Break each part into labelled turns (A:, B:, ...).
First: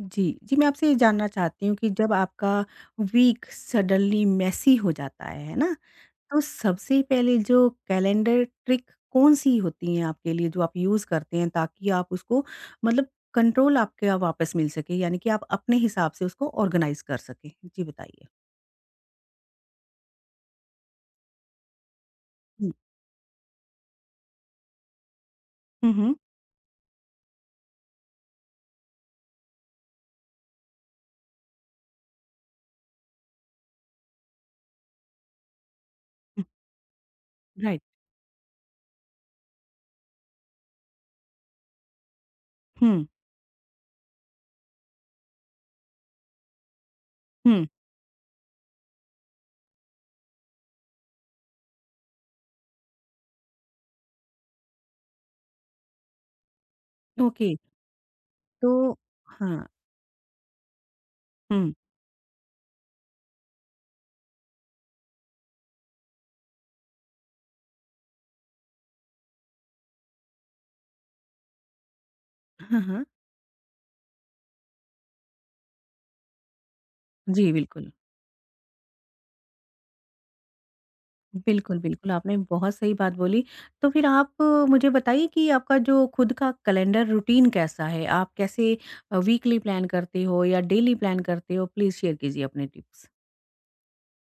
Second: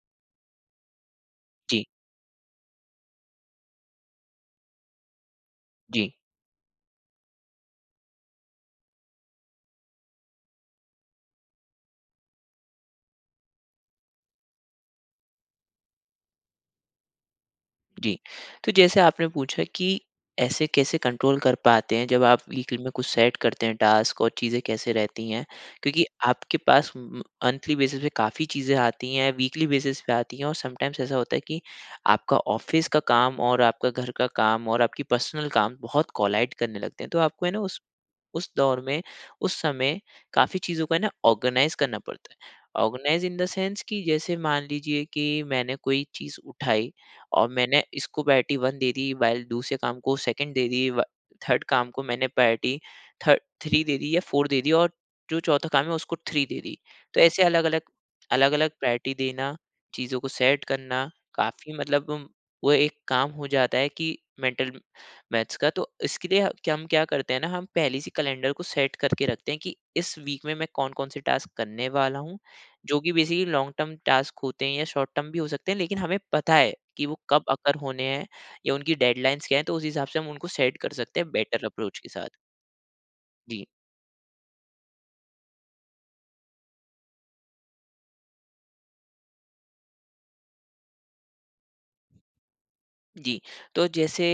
A: जी, जी, मैं आपसे ये जानना चाहती हूँ
B: जी,
A: कि जब आपका वीक सडनली मेसी हो जाता है ना?
B: जी,
A: तो सबसे पहले जो कैलेंडर ट्रिक कौन-सी होती हैं आपके लिए जो आप यूज़ करते हैं ताकि आप उसको मतलब कंट्रोल आपका वापस मिल सके यानी कि आप अपने हिसाब से उसको ऑर्गेनाइज़ कर सकें? जी,
B: जी।
A: बताइए।
B: तो जैसे आपने पूछा कि ऐसे कैसे कंट्रोल कर पाते हैं जब आप
A: हुँ,
B: वीकली में कुछ सेट करते हैं टास्क और चीज़ें कैसे रहती हैं?
A: हुँ,
B: क्योंकि
A: हुँ,
B: आपके पास म मंथली बेसिस पे काफ़ी चीज़ें आती हैं, वीकली बेसिस पे आती हैं और समटाइम्स ऐसा होता है कि आपका ऑफ़िस का काम और आपका घर का काम और आपकी पर्सनल काम बहुत
A: हुँ,
B: कोलाइड करने लगते हैं। तो आपको है ना उस
A: राइट,
B: उस दौर में, उस समय काफ़ी चीज़ों का ना ऑर्गेनाइज़ करना पड़ता है।
A: हुँ,
B: ऑर्गेनाइज़ इन द सेंस कि जैसे मान लीजिए कि मैंने कोई चीज़ उठाई और
A: हुँ,
B: मैंने इसको प्रायोरिटी 1 दे दी, वाइल दूसरे काम को सेकंड दे दी, व थर्ड काम को मैंने प्रायोरिटी थर्ड 3 दे दी या 4 दे दी और जो चौथा काम है उसको 3 दे दी। तो ऐसे
A: ओके,
B: अलग-अलग, अलग-अलग
A: तो
B: प्रायोरिटी देना,
A: हाँ,
B: चीज़ों को सेट करना, काफ़ी
A: हुँ,
B: मतलब वो एक काम हो जाता है कि मेंटल मैथ्स का। तो इसके लिए क्या करते हैं ना? हम पहले से कैलेंडर को सेट करके रखते हैं कि इस वीक में मैं कौन कौन से टास्क करने वाला हूँ
A: हाँ,
B: जो
A: हाँ,
B: कि बेसिकली लॉन्ग टर्म टास्क होते हैं या शॉर्ट टर्म भी हो सकते हैं लेकिन हमें पता है कि वो कब
A: जी,
B: अकर
A: बिल्कुल।
B: होने हैं या उनकी डेडलाइंस क्या है तो उस हिसाब से हम उनको सेट कर सकते हैं बेटर
A: बिल्कुल,
B: अप्रोच के
A: बिल्कुल,
B: साथ।
A: आपने बहुत सही बात बोली।
B: जी,
A: तो फिर आप मुझे बताइए कि आपका जो खुद का कैलेंडर रूटीन कैसा है? आप कैसे वीकली प्लान करते हो या डेली प्लान करते हो? प्लीज़ शेयर कीजिए अपने टिप्स।
B: जी। तो जैसे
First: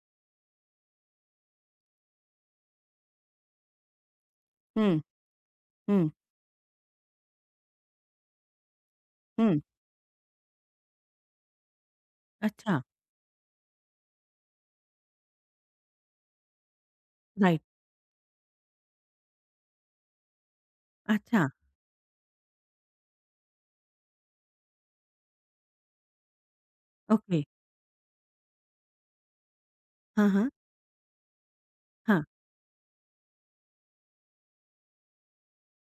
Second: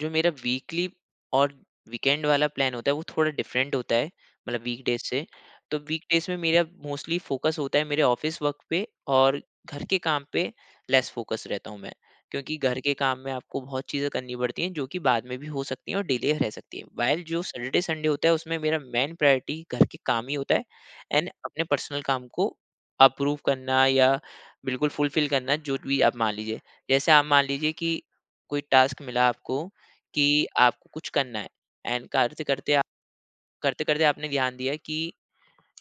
B: जो मेरा वीकली और वीकेंड वाला प्लान होता है वो थोड़ा डिफरेंट होता है, मतलब
A: हुँ,
B: वीकडेज़ से। तो
A: हुँ,
B: वीकडेज़ में मेरा मोस्टली फ़ोकस होता है मेरे ऑफ़िस वर्क पे और
A: हुँ।
B: घर के काम पे लेस फ़ोकस रहता हूँ मैं। क्योंकि घर
A: अच्छा,
B: के काम में आपको बहुत चीज़ें करनी पड़ती हैं जो कि बाद में भी हो सकती हैं और डिले रह सकती हैं। व्हाइल जो
A: राइट।
B: सैटरडे संडे होता है उसमें मेरा मेन प्रायोरिटी घर के काम ही होता है एंड
A: अच्छा,
B: अपने पर्सनल काम को अप्रूव करना या बिल्कुल फुलफ़िल करना जो भी आप मान लीजिए। जैसे आप
A: ओके।
B: मान लीजिए कि कोई टास्क मिला आपको कि
A: हाँ, हाँ,
B: आपको कुछ करना है एंड
A: हाँ,
B: करते करते आप करते करते आपने ध्यान दिया कि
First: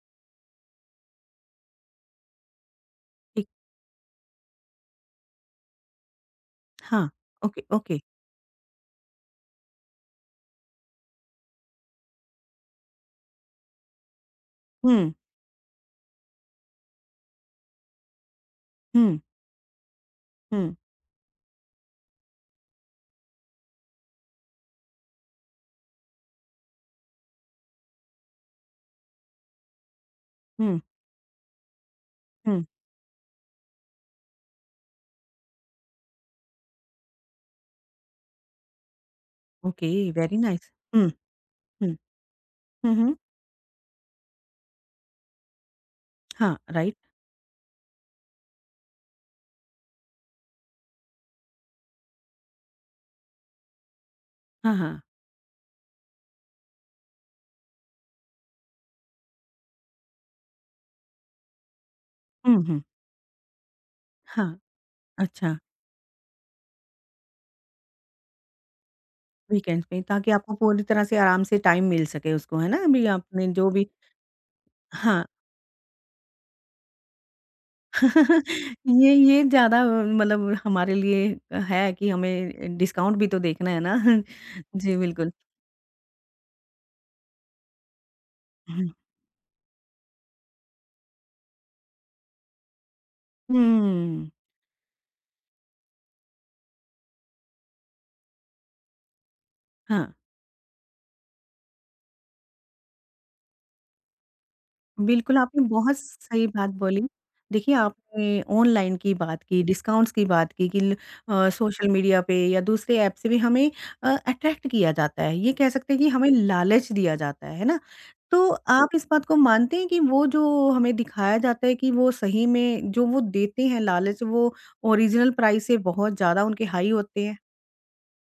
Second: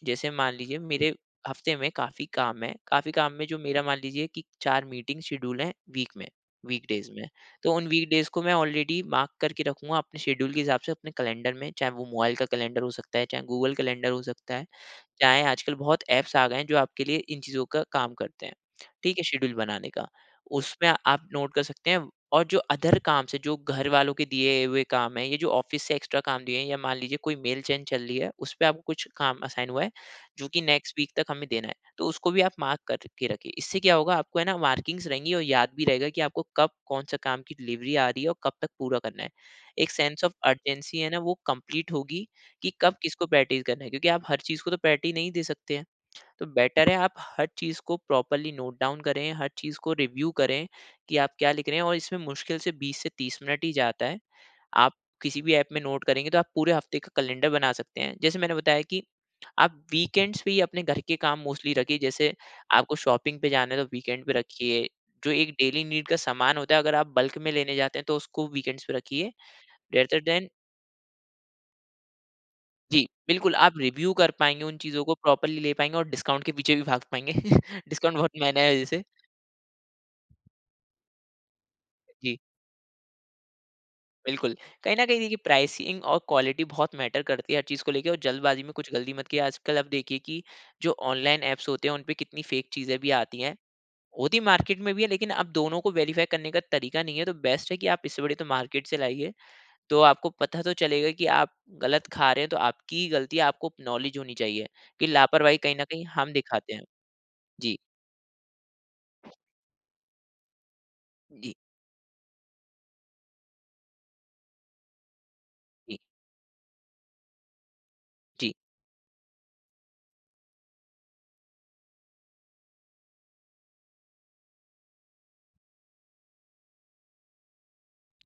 B: जैसे मान लीजिए मेरे हफ्ते में काफ़ी काम है काफ़ी काम में
A: ठीक।
B: जो मेरा मान लीजिए कि चार मीटिंग शेड्यूल है वीक
A: हाँ,
B: डेज में।
A: ओके,
B: तो उन
A: ओके।
B: वीक डेज को मैं ऑलरेडी मार्क करके रखूंगा अपने शेड्यूल के हिसाब से अपने कैलेंडर में, चाहे वो मोबाइल का कैलेंडर हो सकता है, चाहे गूगल कैलेंडर हो सकता है,
A: हुँ,
B: चाहे आजकल बहुत ऐप्स आ गए हैं जो आपके लिए इन चीज़ों का काम करते हैं, ठीक
A: हुँ,
B: है? शेड्यूल बनाने का।
A: हुँ,
B: उसमें आप नोट कर सकते हैं और जो अदर काम से जो घर वालों के दिए हुए काम हैं, ये जो ऑफ़िस से एक्स्ट्रा काम दिए हैं या मान लीजिए कोई मेल चेन चल रही है, उसपे आपको कुछ काम असाइन हुआ है, जो कि
A: हुँ,
B: नेक्स्ट वीक तक हमें देना है, तो उसको भी आप
A: हुँ।
B: मार्क करके रखिए। इससे क्या होगा, आपको है ना मार्किंग्स रहेंगी और याद भी रहेगा कि आपको कब कौन-सा काम की डिलीवरी आ रही है और कब तक पूरा करना है।
A: ओके,
B: एक sense of
A: very nice.
B: Urgency
A: हुँ,
B: है ना, वो कंप्लीट
A: हुँ।
B: होगी कि
A: हुँ,
B: कब
A: हुँ।
B: किसको प्रैक्टिस करना है, क्योंकि आप हर चीज़ को तो प्रैरिटी नहीं दे सकते हैं। तो
A: हाँ,
B: बेटर
A: राइट।
B: है आप हर चीज़ को प्रॉपरली नोट डाउन करें, हर चीज़ को रिव्यू करें कि आप क्या लिख रहे हैं, और इसमें मुश्किल से 20 से 30 मिनट ही जाता है।
A: हाँ,
B: आप
A: हाँ।
B: किसी भी ऐप में नोट करेंगे तो आप पूरे हफ्ते का कैलेंडर बना सकते हैं। जैसे मैंने बताया कि आप वीकेंड्स पे ही अपने घर के काम मोस्टली रखिए, जैसे
A: हुँ, हुँ।
B: आपको शॉपिंग पे जाना है तो वीकेंड पे
A: हाँ,
B: रखिए। जो एक
A: अच्छा।
B: डेली नीड का सामान होता है अगर आप बल्क में लेने जाते हैं तो उसको वीकेंड्स पे रखिए,
A: वीकेंड्स में
B: रेदर
A: ताकि
B: दैन।
A: आपको पूरी तरह से आराम से टाइम मिल सके उसको, है ना?
B: जी,
A: अभी आपने
B: बिल्कुल,
A: जो
B: आप
A: भी
B: रिव्यू कर पाएँगे, उन चीज़ों को
A: हाँ,
B: प्रॉपरली ले पाएँगे और डिस्काउंट के पीछे भी भाग पाएँगे। डिस्काउंट बहुत महँगा है वैसे।
A: ये ज़्यादा मतलब हमारे लिए है कि
B: जी,
A: हमें डिस्काउंट भी तो देखना है ना।
B: बिल्कुल। कहीं
A: जी,
B: न कहीं
A: बिल्कुल।
B: देखिए प्राइसिंग और क्वालिटी बहुत मैटर करती है हर चीज़ को लेके, और जल्दबाज़ी में
A: हुँ,
B: कुछ गलती मत किया। आजकल आप देखिए कि जो ऑनलाइन ऐप्स होते हैं, उनपे कितनी फेक चीज़ें भी आती हैं।
A: हुँ,
B: होती मार्केट में भी है, लेकिन अब दोनों को वेरीफाई करने का तरीका नहीं है, तो बेस्ट है कि आप इससे बड़ी तो मार्केट से लाइए। तो
A: हाँ।
B: आपको पता तो चलेगा कि आप गलत खा रहे हैं, तो आपकी ही गलती है, आपको नॉलेज होनी चाहिए कि
A: बिल्कुल,
B: लापरवाही
A: आपने
B: कहीं न
A: बहुत
B: कहीं हम
A: सही बात
B: दिखाते हैं।
A: बोली। देखिए,
B: जी,
A: आपने ऑनलाइन की बात की, डिस्काउंट्स की बात की कि
B: जी।
A: सोशल मीडिया पे या दूसरे ऐप से भी हमें अट्रैक्ट किया जाता है। ये कह
B: জি,
A: सकते हैं कि हमें लालच दिया जाता है ना? तो आप इस बात को मानते हैं कि वो जो हमें दिखाया जाता है कि वो सही में जो वो देते हैं लालच, वो ओरिजिनल प्राइस से बहुत ज़्यादा उनके हाई होते हैं?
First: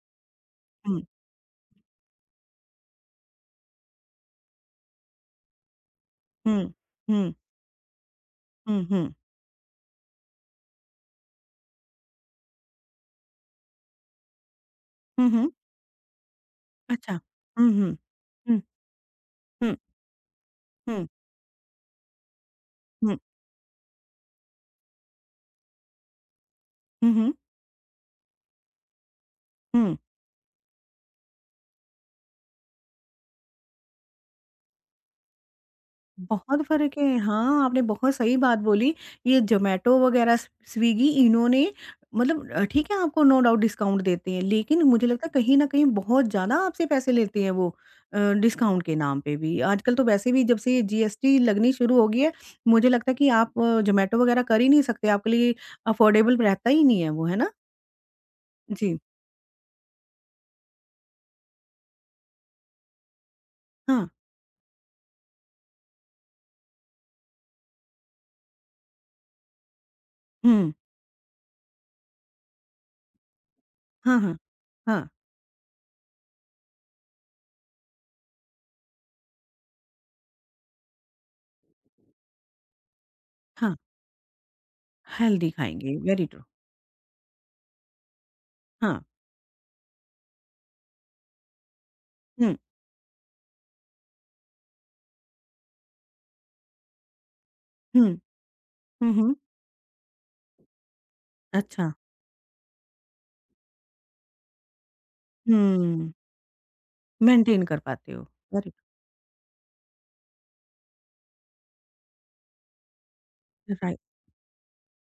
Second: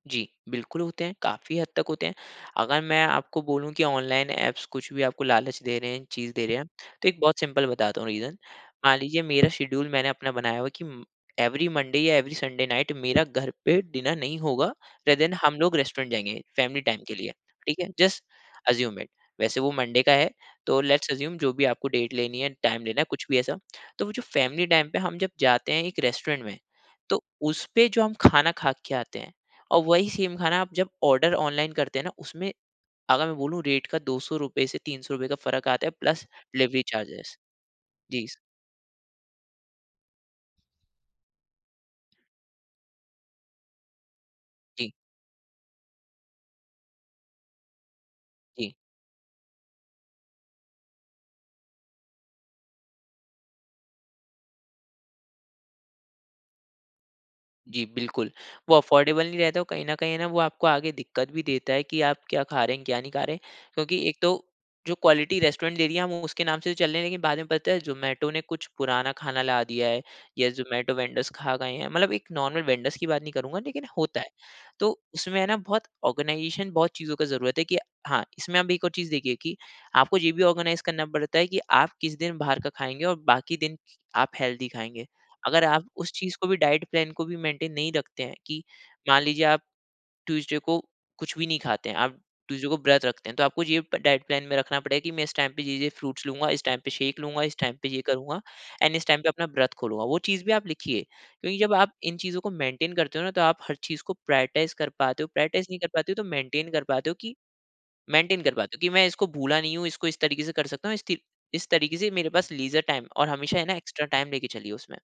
B: जी, बिल्कुल
A: हुँ,
B: होते हैं, काफ़ी हद तक होते हैं। अगर मैं आपको बोलूँ कि ऑनलाइन ऐप्स कुछ भी आपको लालच दे रहे हैं, चीज़ दे रहे
A: हुँ,
B: हैं, तो एक
A: हुँ,
B: बहुत सिंपल बताता हूँ रीज़न।
A: हुँ,
B: मान
A: हुँ।
B: लीजिए मेरा शेड्यूल मैंने अपना बनाया हुआ है कि म एवरी मंडे या एवरी संडे नाइट मेरा घर पे डिनर नहीं होगा, रेदर
A: हुँ,
B: देन
A: हुँ।
B: हम लोग रेस्टोरेंट जाएँगे फैमिली टाइम
A: अच्छा।
B: के लिए,
A: हुँ,
B: ठीक है?
A: Hmm,
B: just
A: hmm,
B: assume it. वैसे वो
A: हुँ,
B: मंडे का है, तो
A: हुँ,
B: लेट्स अस्यूम जो भी आपको डेट लेनी है, टाइम लेना है,
A: हुँ,
B: कुछ भी ऐसा। तो वो जो फैमिली टाइम पे हम जब जाते हैं एक रेस्टोरेंट में,
A: हुँ,
B: तो
A: हुँ,
B: उस पे जो हम खाना खा के आते हैं, और
A: हुँ।
B: वही सेम खाना आप जब ऑर्डर ऑनलाइन करते हैं ना उसमें अगर मैं बोलूँ रेट का 200 रुपए से 300 रुपए का फर्क आता है प्लस
A: बहुत
B: डिलीवरी
A: फ़र्क है।
B: चार्जेस।
A: हाँ, आपने बहुत
B: जी,
A: सही बात बोली। ये ज़ोमैटो वग़ैरह, स स्विगी इन्होंने मतलब ठीक है आपको नो डाउट डिस्काउंट देते हैं, लेकिन
B: जी,
A: मुझे लगता है कहीं न कहीं बहुत ज़्यादा आपसे पैसे लेते हैं वो
B: जी।
A: डिस्काउंट के नाम पे भी। आजकल तो वैसे भी जब से जीएसटी लगनी शुरू हो गई है, मुझे लगता है कि आप ज़ोमैटो वग़ैरह कर ही नहीं सकते, आपके लिए अफ़ोर्डेबल रहता ही नहीं है वो, है ना?
B: जी, बिल्कुल। वो
A: जी,
B: अफ़ोर्डेबल नहीं रहता और कहीं न कहीं है ना, वो आपको आगे दिक्कत भी देता है कि आप क्या खा रहे हैं, क्या नहीं खा रहे हैं। क्योंकि
A: हाँ।
B: एक तो जो क्वालिटी रेस्टोरेंट दे रही है हम उसके नाम से तो चल रहे हैं, लेकिन बाद में पता है ज़ोमैटो ने कुछ पुराना खाना ला दिया है या
A: हुँ।
B: ज़ोमैटो वेंडर्स खा गए हैं। मतलब एक नॉर्मल वेंडर्स की बात नहीं करूँगा, लेकिन
A: हाँ,
B: होता है।
A: हाँ।
B: तो
A: हाँ,
B: उसमें है ना बहुत ऑर्गनाइज़ेशन बहुत चीज़ों का ज़रूरत है कि हाँ, इसमें आप एक और चीज़ देखिए कि आपको ये भी ऑर्गनाइज़ करना पड़ता है कि आप किस दिन बाहर का खाएँगे और बाकी
A: हाँ।
B: दिन आप हेल्दी खाएँगे।
A: हेल्दी
B: अगर आप
A: खाएँगे,
B: उस
A: वेरी
B: चीज़
A: ट्रू।
B: को भी, डाइट प्लान को भी, मेंटेन नहीं रखते हैं कि
A: हाँ।
B: मान लीजिए आप ट्यूसडे को कुछ भी नहीं खाते हैं, आप
A: हुँ,
B: ट्यूसडे को व्रत रखते हैं, तो आपको ये प डाइट प्लान में रखना पड़ेगा कि मैं इस टाइम पे ये-ये फ्रूट्स लूँगा, इस टाइम पे शेक लूँगा, इस टाइम पे ये
A: हुँ।
B: करूँगा एंड इस
A: हुँ,
B: टाइम पे
A: हुँ।
B: अपना व्रत खोलूँगा। वो चीज़ भी आप लिखिए, क्योंकि जब आप
A: अच्छा।
B: इन चीज़ों को मेंटेन करते हो ना, तो आप हर चीज़ को प्रायोरिटाइज़ कर पाते हो, प्रायोरिटाइज़ नहीं कर पाते
A: हुँ।
B: हो तो मेंटेन कर पाते हो कि
A: मेंटेन कर पाते हो। अरे!
B: मैं इसको भूला नहीं हूँ, इसको इस तरीके से कर सकता हूँ, इस तरीके से मेरे पास लीजर टाइम और हमेशा है ना,
A: राइट,
B: एक्स्ट्रा टाइम लेके चलिए उसमें।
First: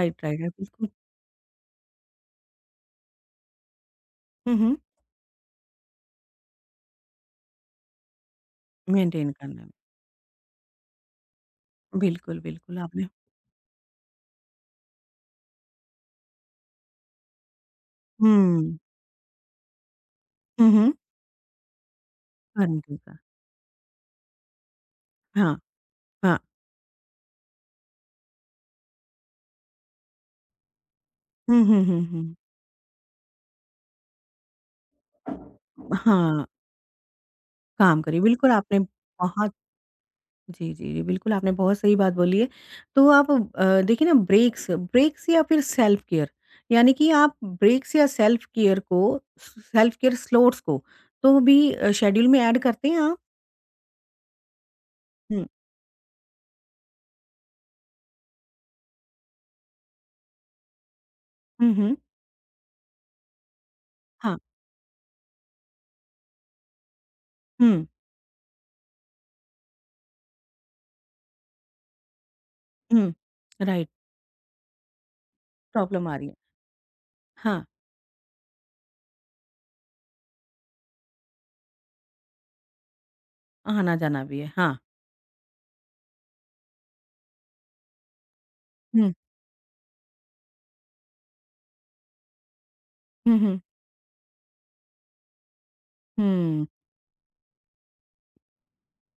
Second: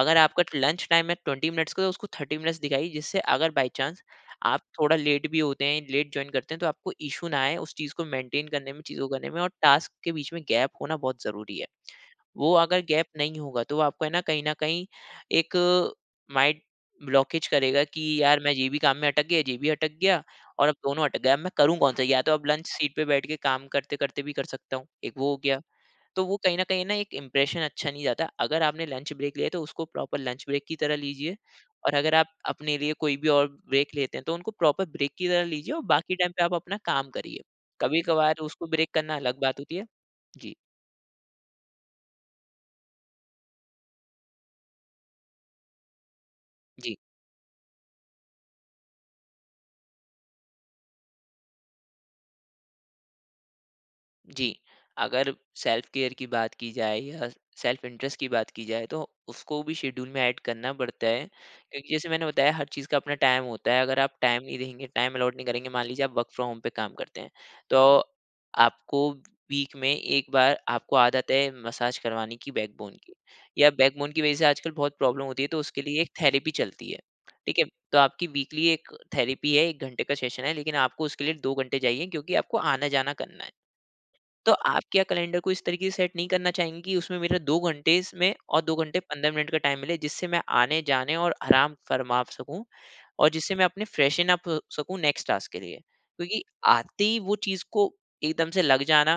B: अगर
A: राइट,
B: आपका
A: राइट,
B: लंच
A: बिल्कुल।
B: टाइम है 20 मिनट्स का, तो उसको 30 मिनट्स दिखाइए, जिससे अगर बाय चांस
A: हुँ,
B: आप
A: हुँ,
B: थोड़ा लेट भी होते हैं, लेट जॉइन करते हैं, तो आपको इश्यू ना आए उस चीज़ को मेंटेन करने में, चीज़ों को करने
A: मेंटेन
B: में, और
A: करने में।
B: टास्क के बीच में गैप होना बहुत ज़रूरी है।
A: बिल्कुल,
B: वो
A: बिल्कुल
B: अगर गैप
A: आपने
B: नहीं होगा, तो वो आपको है ना कहीं न कहीं एक माइंड ब्लॉकेज करेगा कि यार मैं ये
A: हुँ,
B: भी काम में अटक गया, ये भी अटक गया, और
A: हुँ,
B: अब
A: हुँ,
B: दोनों अटक गए, अब मैं करूँ कौन-सा? या तो अब लंच सीट
A: परंतु
B: पे
A: का
B: बैठ के काम करते-करते भी कर सकता हूँ, एक वो हो
A: हाँ,
B: गया। तो वो
A: हाँ।
B: कहीं न कहीं ना एक इम्प्रेशन अच्छा नहीं जाता। अगर आपने लंच ब्रेक लिया है, तो उसको प्रॉपर लंच ब्रेक की तरह लीजिए,
A: हुँ, हुँ,
B: और
A: हुँ,
B: अगर आप
A: हुँ।
B: अपने लिए कोई भी और ब्रेक लेते हैं, तो उनको प्रॉपर ब्रेक की तरह लीजिए और बाकी टाइम पे
A: हाँ,
B: आप अपना काम करिए।
A: काम करिए।
B: कभी-कभार
A: बिल्कुल
B: उसको
A: आपने
B: ब्रेक करना अलग
A: बहुत
B: बात होती है। जी,
A: जी, जी, जी, बिल्कुल आपने बहुत सही बात बोली है। तो आप देखिए ना ब्रेक्स ब्रेक्स या फिर सेल्फ केयर यानी
B: जी।
A: कि आप ब्रेक्स या सेल्फ केयर को स सेल्फ केयर स्लॉट्स को तो भी शेड्यूल में ऐड करते हैं आप?
B: जी, अगर
A: हुँ,
B: सेल्फ केयर की बात की जाए या सेल्फ इंटरेस्ट की बात की जाए तो उसको भी शेड्यूल में ऐड करना पड़ता है,
A: हुँ,
B: क्योंकि
A: हुँ,
B: जैसे मैंने बताया हर चीज़ का अपना टाइम होता है। अगर आप
A: हाँ,
B: टाइम नहीं देंगे, टाइम अलॉट नहीं करेंगे, मान लीजिए आप वर्क फ्रॉम होम पे काम करते हैं,
A: हुँ।
B: तो आपको वीक में 1 बार आपको आदत है मसाज करवाने की बैकबोन
A: हुँ,
B: की, या
A: राइट,
B: बैकबोन की वज़ह से आजकल बहुत प्रॉब्लम होती है, तो उसके लिए
A: प्रॉब्लम
B: एक
A: आ रही है।
B: थेरेपी चलती है, ठीक
A: हाँ,
B: है? तो आपकी वीकली एक थेरेपी है, 1 घंटे का सेशन है, लेकिन आपको उसके लिए 2 घंटे चाहिए, क्योंकि आपको आना-जाना करना है।
A: आना-जाना भी
B: तो
A: है, हाँ।
B: आप क्या कैलेंडर को इस तरीके से सेट नहीं करना चाहेंगे कि उसमें मेरा 2 घंटे इसमें और 2 घंटे
A: हुँ,
B: 15 मिनट का टाइम मिले, जिससे मैं आने, जाने और आराम फरमा सकूँ, और
A: हुँ,
B: जिससे
A: हुँ,
B: मैं अपने फ्रेशन अप हो सकूँ नेक्स्ट टास्क के लिए? क्योंकि
A: हुँ,
B: आते ही वो चीज़ को एकदम से लग जाना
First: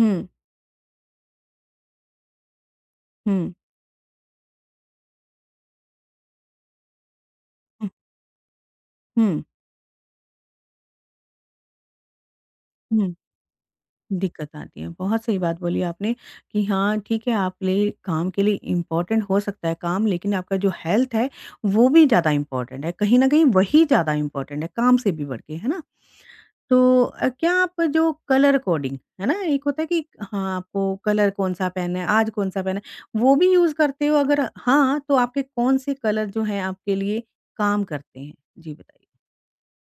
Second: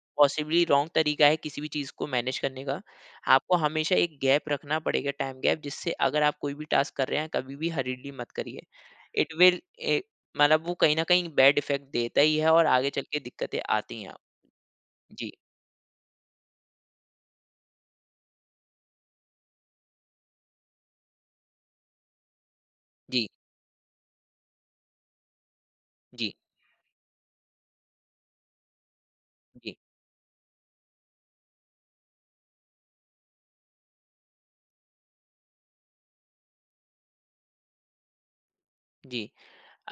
A: हुँ,
B: पॉसिबली रॉन्ग तरीका है किसी भी चीज़ को मैनेज करने का।
A: हुँ,
B: आपको हमेशा एक गैप रखना पड़ेगा, टाइम गैप, जिससे अगर आप कोई भी टास्क कर रहे हैं, कभी भी
A: हुँ,
B: हरीडली मत करिए। इट
A: हुँ,
B: विल ए मतलब वो कहीं न कहीं बैड इफेक्ट देता ही है और आगे चल
A: हुँ,
B: के दिक्कतें आती हैं।
A: दिक्कत आती है। बहुत
B: जी,
A: सही बात बोली आपने कि हाँ, ठीक है आप ले काम के लिए इम्पोर्टेंट हो सकता है काम लेकिन आपका जो हेल्थ है, वो भी ज़्यादा इम्पोर्टेंट है। कहीं
B: जी।
A: न कहीं वही ज़्यादा इम्पोर्टेंट है काम से भी बढ़ के, है ना?
B: जी,
A: तो क्या आप जो कलर कोडिंग, है ना? एक
B: जी,
A: होता है कि हाँ, आपको कलर कौन-सा पहनना है, आज कौन-सा पहनना है, वो भी यूज़ करते हो? अगर हाँ, तो आपके कौन से कलर जो हैं आपके लिए काम करते हैं? जी बताइए।
B: जी।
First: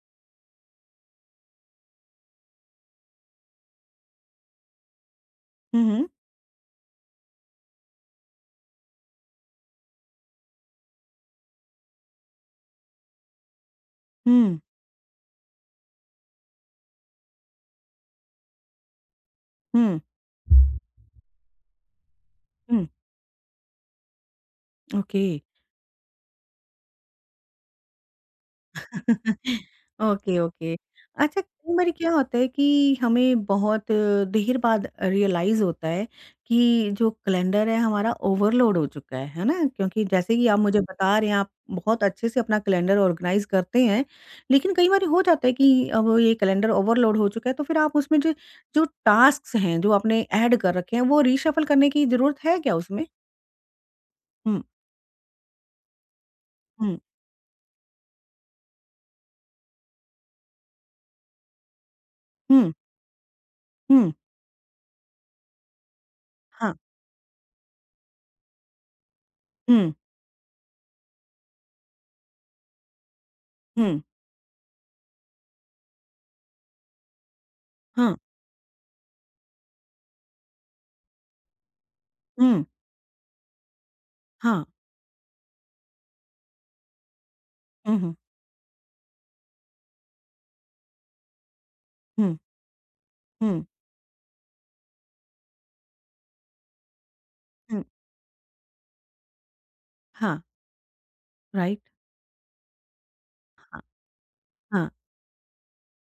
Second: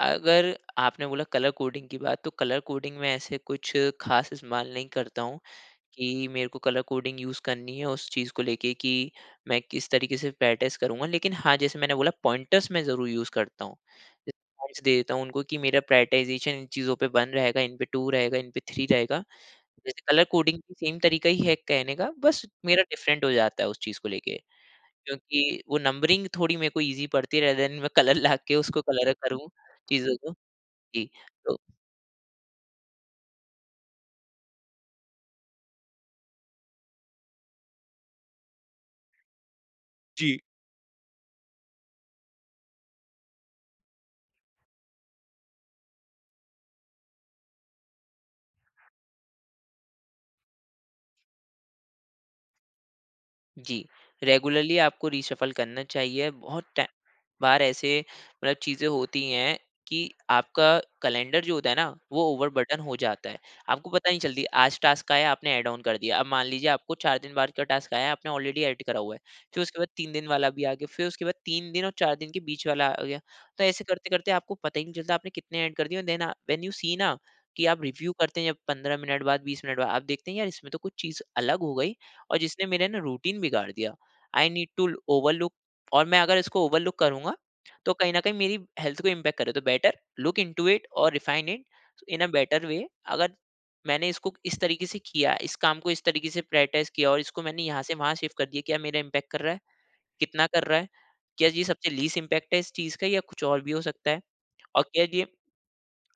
B: अगर आपने बोला कलर कोडिंग की बात, तो कलर कोडिंग में ऐसे कुछ ख़ास इस्तेमाल नहीं करता हूँ
A: हुँ, हुँ।
B: कि मेरे को कलर कोडिंग यूज़ करनी है उस चीज़ को लेके कि मैं किस तरीके से प्रैक्टिस करूँगा। लेकिन हाँ, जैसे मैंने बोला, पॉइंटर्स मैं ज़रूर यूज़ करता हूँ। जैसे
A: हुँ,
B: पॉइंट्स दे देता हूँ उनको कि मेरा प्रायोरिटाइज़ेशन इन चीज़ों पे 1 रहेगा, इन पे 2 रहेगा, इन पे 3 रहेगा। जैसे
A: हुँ,
B: कलर कोडिंग भी सेम तरीका ही है कहने का, बस मेरा
A: हुँ।
B: डिफ़रेंट हो जाता है उस चीज़ को लेके।
A: ओके।
B: क्योंकि वो नंबरिंग थोड़ी मेरे को ईज़ी पड़ती है, रेदर देन मैं कलर ला के उसको कलर करूँ चीज़ों को।
A: Okay, okay.
B: जी,
A: अच्छा,
B: तो।
A: कई बारी क्या होता है कि हमें बहुत देर बाद रियलाइज़ होता है कि जो कैलेंडर है हमारा ओवरलोड हो चुका है ना? क्योंकि जैसे कि आप मुझे बता रहे हैं आप बहुत अच्छे से अपना कैलेंडर ऑर्गनाइज़ करते हैं, लेकिन कई बारी हो जाता है कि अब ये कैलेंडर ओवरलोड हो चुका है तो फिर आप उसमें जो जो टास्क्स हैं, जो आपने ऐड कर रखे हैं वो रीशफ़ल करने की ज़रूरत है क्या उसमें?
B: जी,
A: हुँ,
B: रेगुलरली आपको रीशफ़ल करना चाहिए। बहुत टा
A: हुँ,
B: बार ऐसे, मतलब, चीज़ें होती हैं कि आपका कैलेंडर जो होता है ना, वो
A: हुँ,
B: ओवरबर्डन हो जाता है। आपको पता
A: हुँ,
B: नहीं चलती, आज टास्क आया, आपने ऐड ऑन कर दिया। अब मान लीजिए
A: हाँ,
B: आपको 4 दिन बाद का टास्क आया, आपने ऑलरेडी ऐड करा हुआ है। फिर उसके बाद
A: हुँ,
B: 3 दिन वाला भी आ गया, फिर उसके बाद 3 दिन और 4 दिन के बीच वाला आ गया। तो ऐसे
A: हुँ,
B: करते-करते आपको पता ही नहीं चलता आपने कितने ऐड कर दिए, और देन व्हेन यू सी ना, कि आप रिव्यू
A: हाँ,
B: करते हैं जब 15 मिनट बाद, 20 मिनट बाद, आप देखते हैं यार, इसमें तो कुछ चीज़ अलग हो गई, और
A: हुँ,
B: जिसने मेरा ना रूटीन बिगाड़ दिया। आई
A: हाँ,
B: नीड टू ओवरलुक, और मैं अगर इसको ओवरलुक करूँगा, तो
A: हुँ,
B: कहीं
A: हुँ,
B: न कहीं मेरी हेल्थ को इम्पैक्ट करे। तो बेटर लुक इंटू इट, और refine it in a
A: hmm.
B: Better way. अगर
A: हुँ,
B: मैंने इसको इस तरीके से किया, इस काम को इस तरीके से प्रायोरिटाइज़ किया, और इसको मैंने यहाँ
A: हुँ,
B: से वहाँ शिफ्ट कर दिया, क्या मेरा इम्पैक्ट कर रहा है?
A: हाँ,
B: कितना कर रहा है? क्या ये
A: राइट,
B: सबसे लीस्ट इम्पैक्ट है इस चीज़ का, या कुछ और भी हो
A: हाँ,
B: सकता है? और
A: हाँ,
B: क्या ये,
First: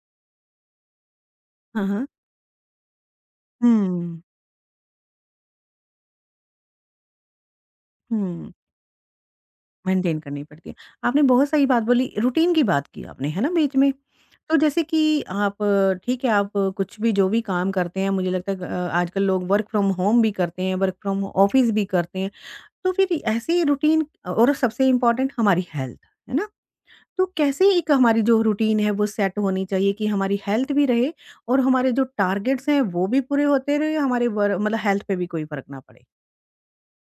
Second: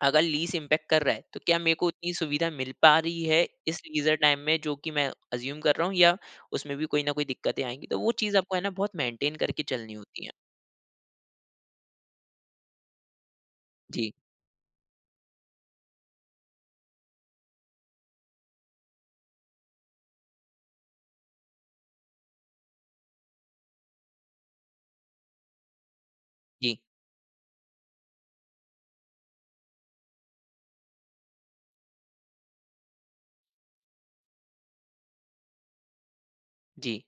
B: अगर लीस्ट इम्पैक्ट कर रहा है, तो क्या मेरे को
A: हाँ, हाँ,
B: उतनी सुविधा मिल पा रही है इस लीज़र
A: हुँ,
B: टाइम में, जो कि मैं अज़्यूम कर रहा हूँ, या उसमें भी कोई न कोई दिक्कतें आएँगी? तो वो चीज़
A: हुँ,
B: आपको है ना, बहुत मेंटेन करके चलनी
A: मेंटेन
B: होती है।
A: करनी पड़ती है। आपने बहुत सही बात बोली, रूटीन की बात की आपने, है ना, बीच में।
B: जी,
A: तो जैसे कि आप ठीक है, आप कुछ भी जो भी काम करते हैं, मुझे लगता है आजकल लोग वर्क फ्रॉम होम भी करते हैं, वर्क फ्रॉम ऑफिस भी करते हैं, तो फिर ऐसे रूटीन और सबसे इम्पोर्टेंट हमारी हेल्थ, है ना?
B: जी,
A: तो कैसे एक हमारी जो रूटीन है वो सेट होनी चाहिए कि हमारी हेल्थ भी रहे और हमारे जो टारगेट्स हैं वो भी पूरे होते रहे हमारे मतलब हेल्थ पे भी कोई फर्क ना पड़े।
B: जी।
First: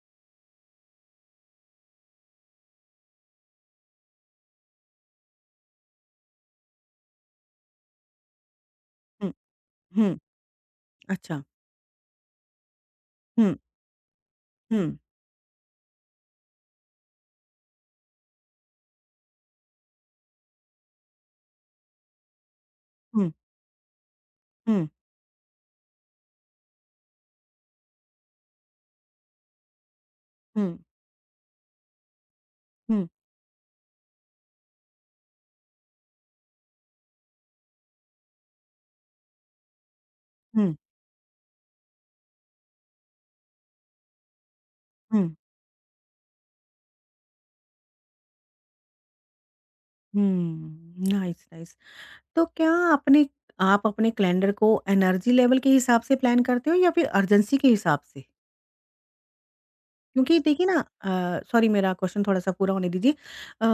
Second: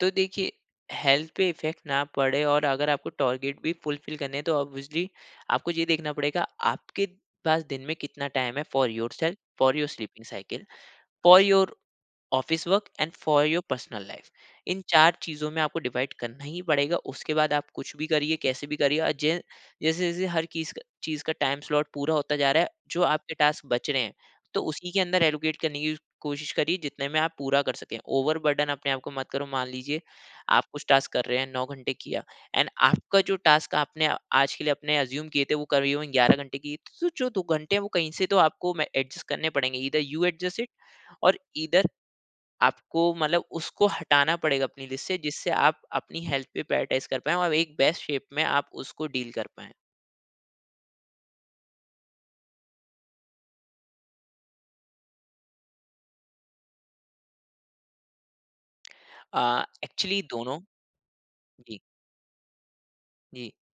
B: तो देखिए, हेल्थ पे इफ़ेक्ट ना पड़े और अगर आपको टारगेट भी फुलफ़िल करने हैं, तो ऑब्वियसली आपको ये देखना पड़ेगा आपके पास दिन में कितना टाइम है for
A: hmm,
B: yourself, for your
A: hmm,
B: sleeping cycle, for
A: अच्छा
B: your office work and for
A: hmm,
B: your personal life. In
A: hmm,
B: चार चीज़ों में आपको डिवाइड करना ही पड़ेगा। उसके बाद आप कुछ भी करिए, कैसे भी करिए। और जैसे जैसे हर चीज़ का टाइम स्लॉट पूरा होता जा रहा है, जो
A: हुँ,
B: आपके टास्क बच रहे हैं, तो
A: हुँ,
B: उसी के अंदर एलोकेट करने की कोशिश करिए, जितने में आप पूरा कर सकें। ओवर बर्डन अपने आप को मत करो। मान लीजिए आप
A: हुँ,
B: कुछ टास्क कर रहे हैं, 9 घंटे किया, एंड
A: हुँ,
B: आपका जो टास्क आपने आज के लिए अपने अज्यूम किए थे वो करीबन 11 घंटे की, तो जो 2 घंटे हैं, वो कहीं से तो आपको एडजस्ट करने पड़ेंगे। इधर यू एडजस्ट,
A: हुँ,
B: और ईदर आपको, मतलब, उसको हटाना पड़ेगा अपनी लिस्ट से,
A: हुँ,
B: जिससे आप अपनी हेल्थ पे प्रायोरिटाइज कर पाएँ और एक बेस्ट शेप में आप उसको डील कर पाएँ।
A: Hmm, nice nice. तो क्या अपने आप अपने कैलेंडर को एनर्जी लेवल के हिसाब से प्लान करते हो या फिर अर्जेंसी के हिसाब से?
B: एक्चुअली
A: क्योंकि
B: दोनों।
A: देखिए ना सॉरी
B: जी,
A: मेरा क्वेश्चन थोड़ा-सा पूरा होने दीजिए।
B: जी,
A: अ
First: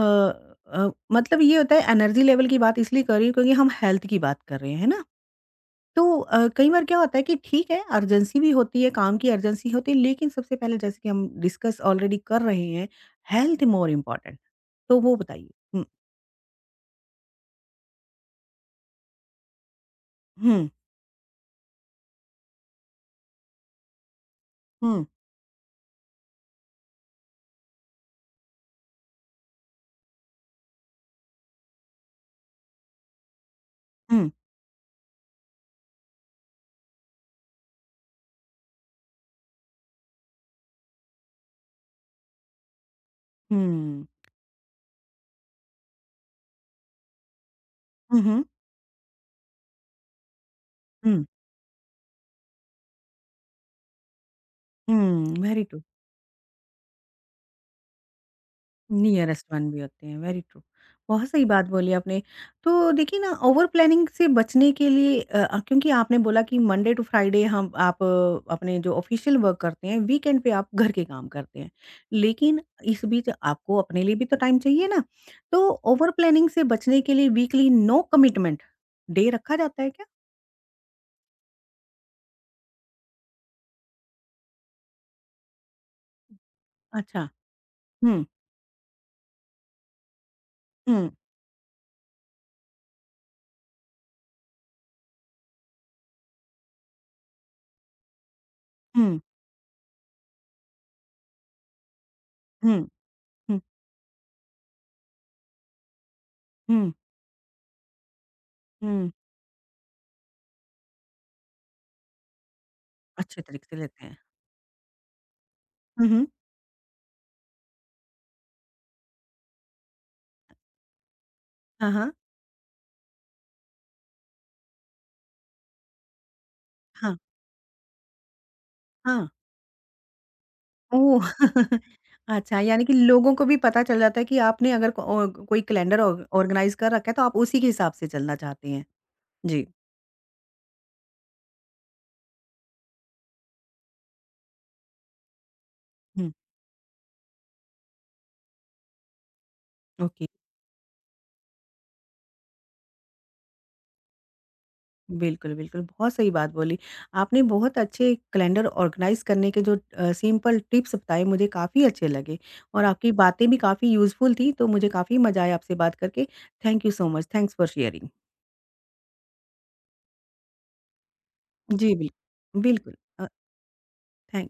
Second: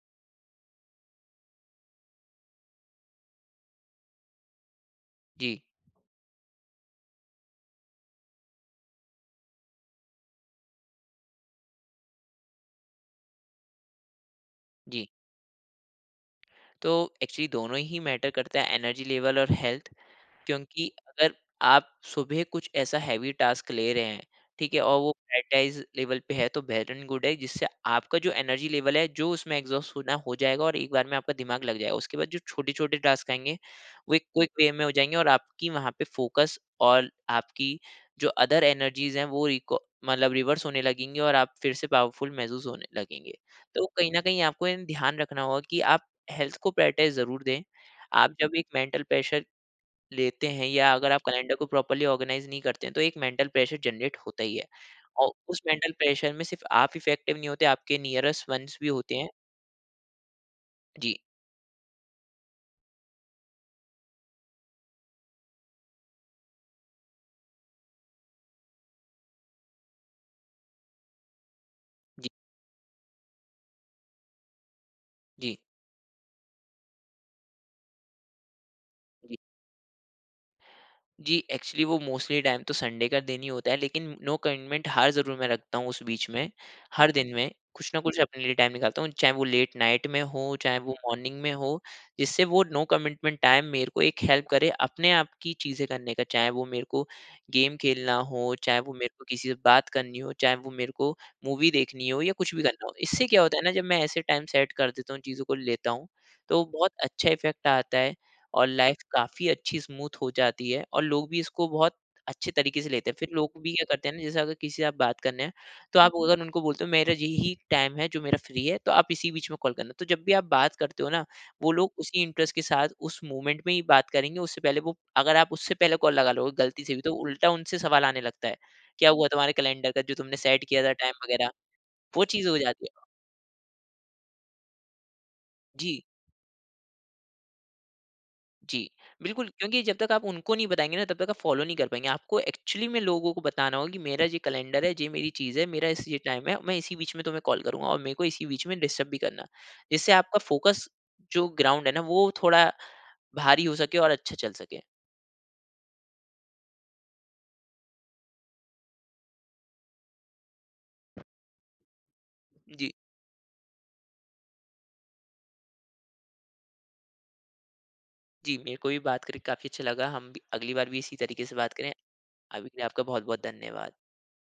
A: मतलब ये होता है एनर्जी लेवल की बात इसलिए कर रही हूँ क्योंकि हम हेल्थ की बात कर रहे हैं, है ना?
B: जी,
A: तो कई बार क्या होता है कि ठीक है अर्जेंसी भी होती है, काम की अर्जेंसी होती है, लेकिन सबसे पहले जैसे कि हम डिस्कस ऑलरेडी कर रहे हैं, हेल्थ मोर इम्पोर्टेंट तो
B: जी।
A: वो बताइए? हुँ,
B: तो एक्चुअली दोनों ही मैटर करता है, एनर्जी लेवल और हेल्थ।
A: हुँ,
B: क्योंकि अगर आप सुबह कुछ ऐसा हैवी टास्क ले रहे हैं, ठीक है? और
A: हुँ,
B: वो प्रायोरिटाइज़ लेवल पे है, तो बेहतर एंड गुड है, जिससे आपका जो एनर्जी लेवल है, जो उसमें एग्ज़ॉस्ट होना हो जाएगा, और एक बार में आपका दिमाग लग जाएगा। उसके बाद जो छोटे-छोटे टास्क आएँगे, वो एक
A: हुँ,
B: क्विक वे में हो जाएँगे, और आपकी वहाँ पे फ़ोकस और आपकी जो अदर एनर्जीज़ हैं, वो रिको मतलब रिवर्स होने लगेंगी और आप फिर से पावरफुल महसूस होने लगेंगे। तो
A: हुँ,
B: कहीं न कहीं आपको इन ध्यान रखना होगा कि आप हेल्थ को प्रायोरिटाइज़ ज़रूर दें।
A: हुँ,
B: आप
A: हुँ,
B: जब एक मेंटल प्रेशर लेते हैं, या अगर आप
A: हुँ,
B: कैलेंडर को प्रॉपर्ली ऑर्गेनाइज नहीं करते हैं, तो एक मेंटल प्रेशर जनरेट होता ही है। और
A: हुँ,
B: उस
A: वेरी ट्रू।
B: मेंटल प्रेशर में सिर्फ आप इफेक्टिव नहीं होते, आपके नियरेस्ट वन्स भी होते हैं।
A: नियरेस्ट वन भी होते हैं, वेरी ट्रू।
B: जी,
A: बहुत सही बात बोली आपने। तो देखिए ना ओवर प्लानिंग से बचने के लिए क्योंकि आपने बोला कि मंडे टू फ्राइडे हम आप अपने जो ऑफिशियल वर्क करते हैं, वीकेंड पे आप घर के काम करते हैं।
B: जी,
A: लेकिन इस बीच आपको अपने लिए भी तो टाइम चाहिए ना?
B: जी।
A: तो ओवर प्लानिंग से बचने के लिए वीकली नो कमिटमेंट डे रखा जाता है क्या?
B: जी, एक्चुअली वो मोस्टली टाइम तो संडे का दिन ही होता है, लेकिन नो कमिटमेंट हार ज़रूर मैं रखता हूँ उस बीच में। हर
A: अच्छा।
B: दिन में कुछ ना कुछ
A: हुँ,
B: अपने लिए टाइम निकालता हूँ, चाहे वो लेट नाइट में हो, चाहे वो
A: हुँ,
B: मॉर्निंग में हो, जिससे वो नो कमिटमेंट टाइम मेरे को एक हेल्प करे अपने आप की चीज़ें करने का। चाहे वो मेरे को गेम खेलना हो, चाहे वो मेरे
A: हुँ,
B: को किसी से बात करनी हो, चाहे वो मेरे को मूवी देखनी हो, या कुछ भी
A: हुँ,
B: करना हो। इससे क्या होता
A: हुँ,
B: है ना, जब मैं ऐसे टाइम सेट कर देता हूँ, चीज़ों को लेता हूँ, तो बहुत
A: हुँ,
B: अच्छा इफ़ेक्ट आता है। और लाइफ
A: हुँ।
B: काफ़ी अच्छी स्मूथ हो जाती है, और लोग भी इसको बहुत अच्छे तरीके से लेते हैं। फिर
A: अच्छे
B: लोग
A: तरीके
B: भी
A: से
B: क्या
A: लेते
B: करते हैं
A: हैं।
B: ना, जैसे अगर किसी से आप बात करने हैं, तो
A: हुँ,
B: आप हुँ।
A: हुँ।
B: अगर उनको बोलते हो मेरा यही टाइम है जो मेरा फ्री है, तो आप इसी बीच में कॉल करना। तो जब भी आप बात करते हो ना, वो
A: हाँ,
B: लोग
A: हाँ।
B: उसी इंटरेस्ट के साथ उस मोमेंट में ही बात करेंगे, उससे पहले वो अगर आप उससे पहले कॉल लगा लोगे गलती से भी, तो
A: हाँ,
B: उल्टा उनसे सवाल आने लगता है। क्या हुआ
A: हाँ।
B: तुम्हारे कैलेंडर का जो तुमने सेट किया था टाइम
A: ओह!
B: वगैरह, वो चीज़ हो
A: अच्छा, यानी
B: जाती
A: कि
B: है।
A: लोगों को भी पता चल जाता है कि आपने अगर को ओ कोई कैलेंडर
B: जी।
A: ऑर्गनाइज़ कर रखा है, तो आप उसी के हिसाब से चलना चाहते
B: जी,
A: हैं।
B: बिल्कुल,
A: जी,
B: क्योंकि जब तक आप उनको नहीं बताएँगे ना, तब तक आप फ़ॉलो नहीं कर पाएँगे। आपको एक्चुअली में लोगों को बताना होगा कि मेरा ये कैलेंडर है, ये मेरी चीज़ है, मेरा इस ये
A: हुँ,
B: टाइम है, मैं इसी बीच में तुम्हें कॉल करूँगा, और मेरे को इसी बीच में डिस्टर्ब भी करना। जिससे
A: ओके।
B: आपका फ़ोकस जो ग्राउंड है ना, वो थोड़ा भारी हो सके और अच्छा चल सके।
A: बिल्कुल, बिल्कुल, बहुत सही बात बोली। आपने बहुत अच्छे कैलेंडर ऑर्गनाइज़ करने के जो सिंपल टिप्स बताए, मुझे काफ़ी अच्छे लगे और
B: जी,
A: आपकी बातें भी काफ़ी यूज़फुल थी, तो मुझे काफ़ी मज़ा आया आपसे बात करके। Thank you so much, thanks for sharing.
B: जी, मेरे को भी बात करके काफ़ी अच्छा लगा। हम भी अगली बार भी इसी तरीके से बात करें।
A: जी, बिल्कुल।
B: अभी के लिए
A: बिल्कुल
B: आपका
A: अ,
B: बहुत-बहुत धन्यवाद।
A: थैंक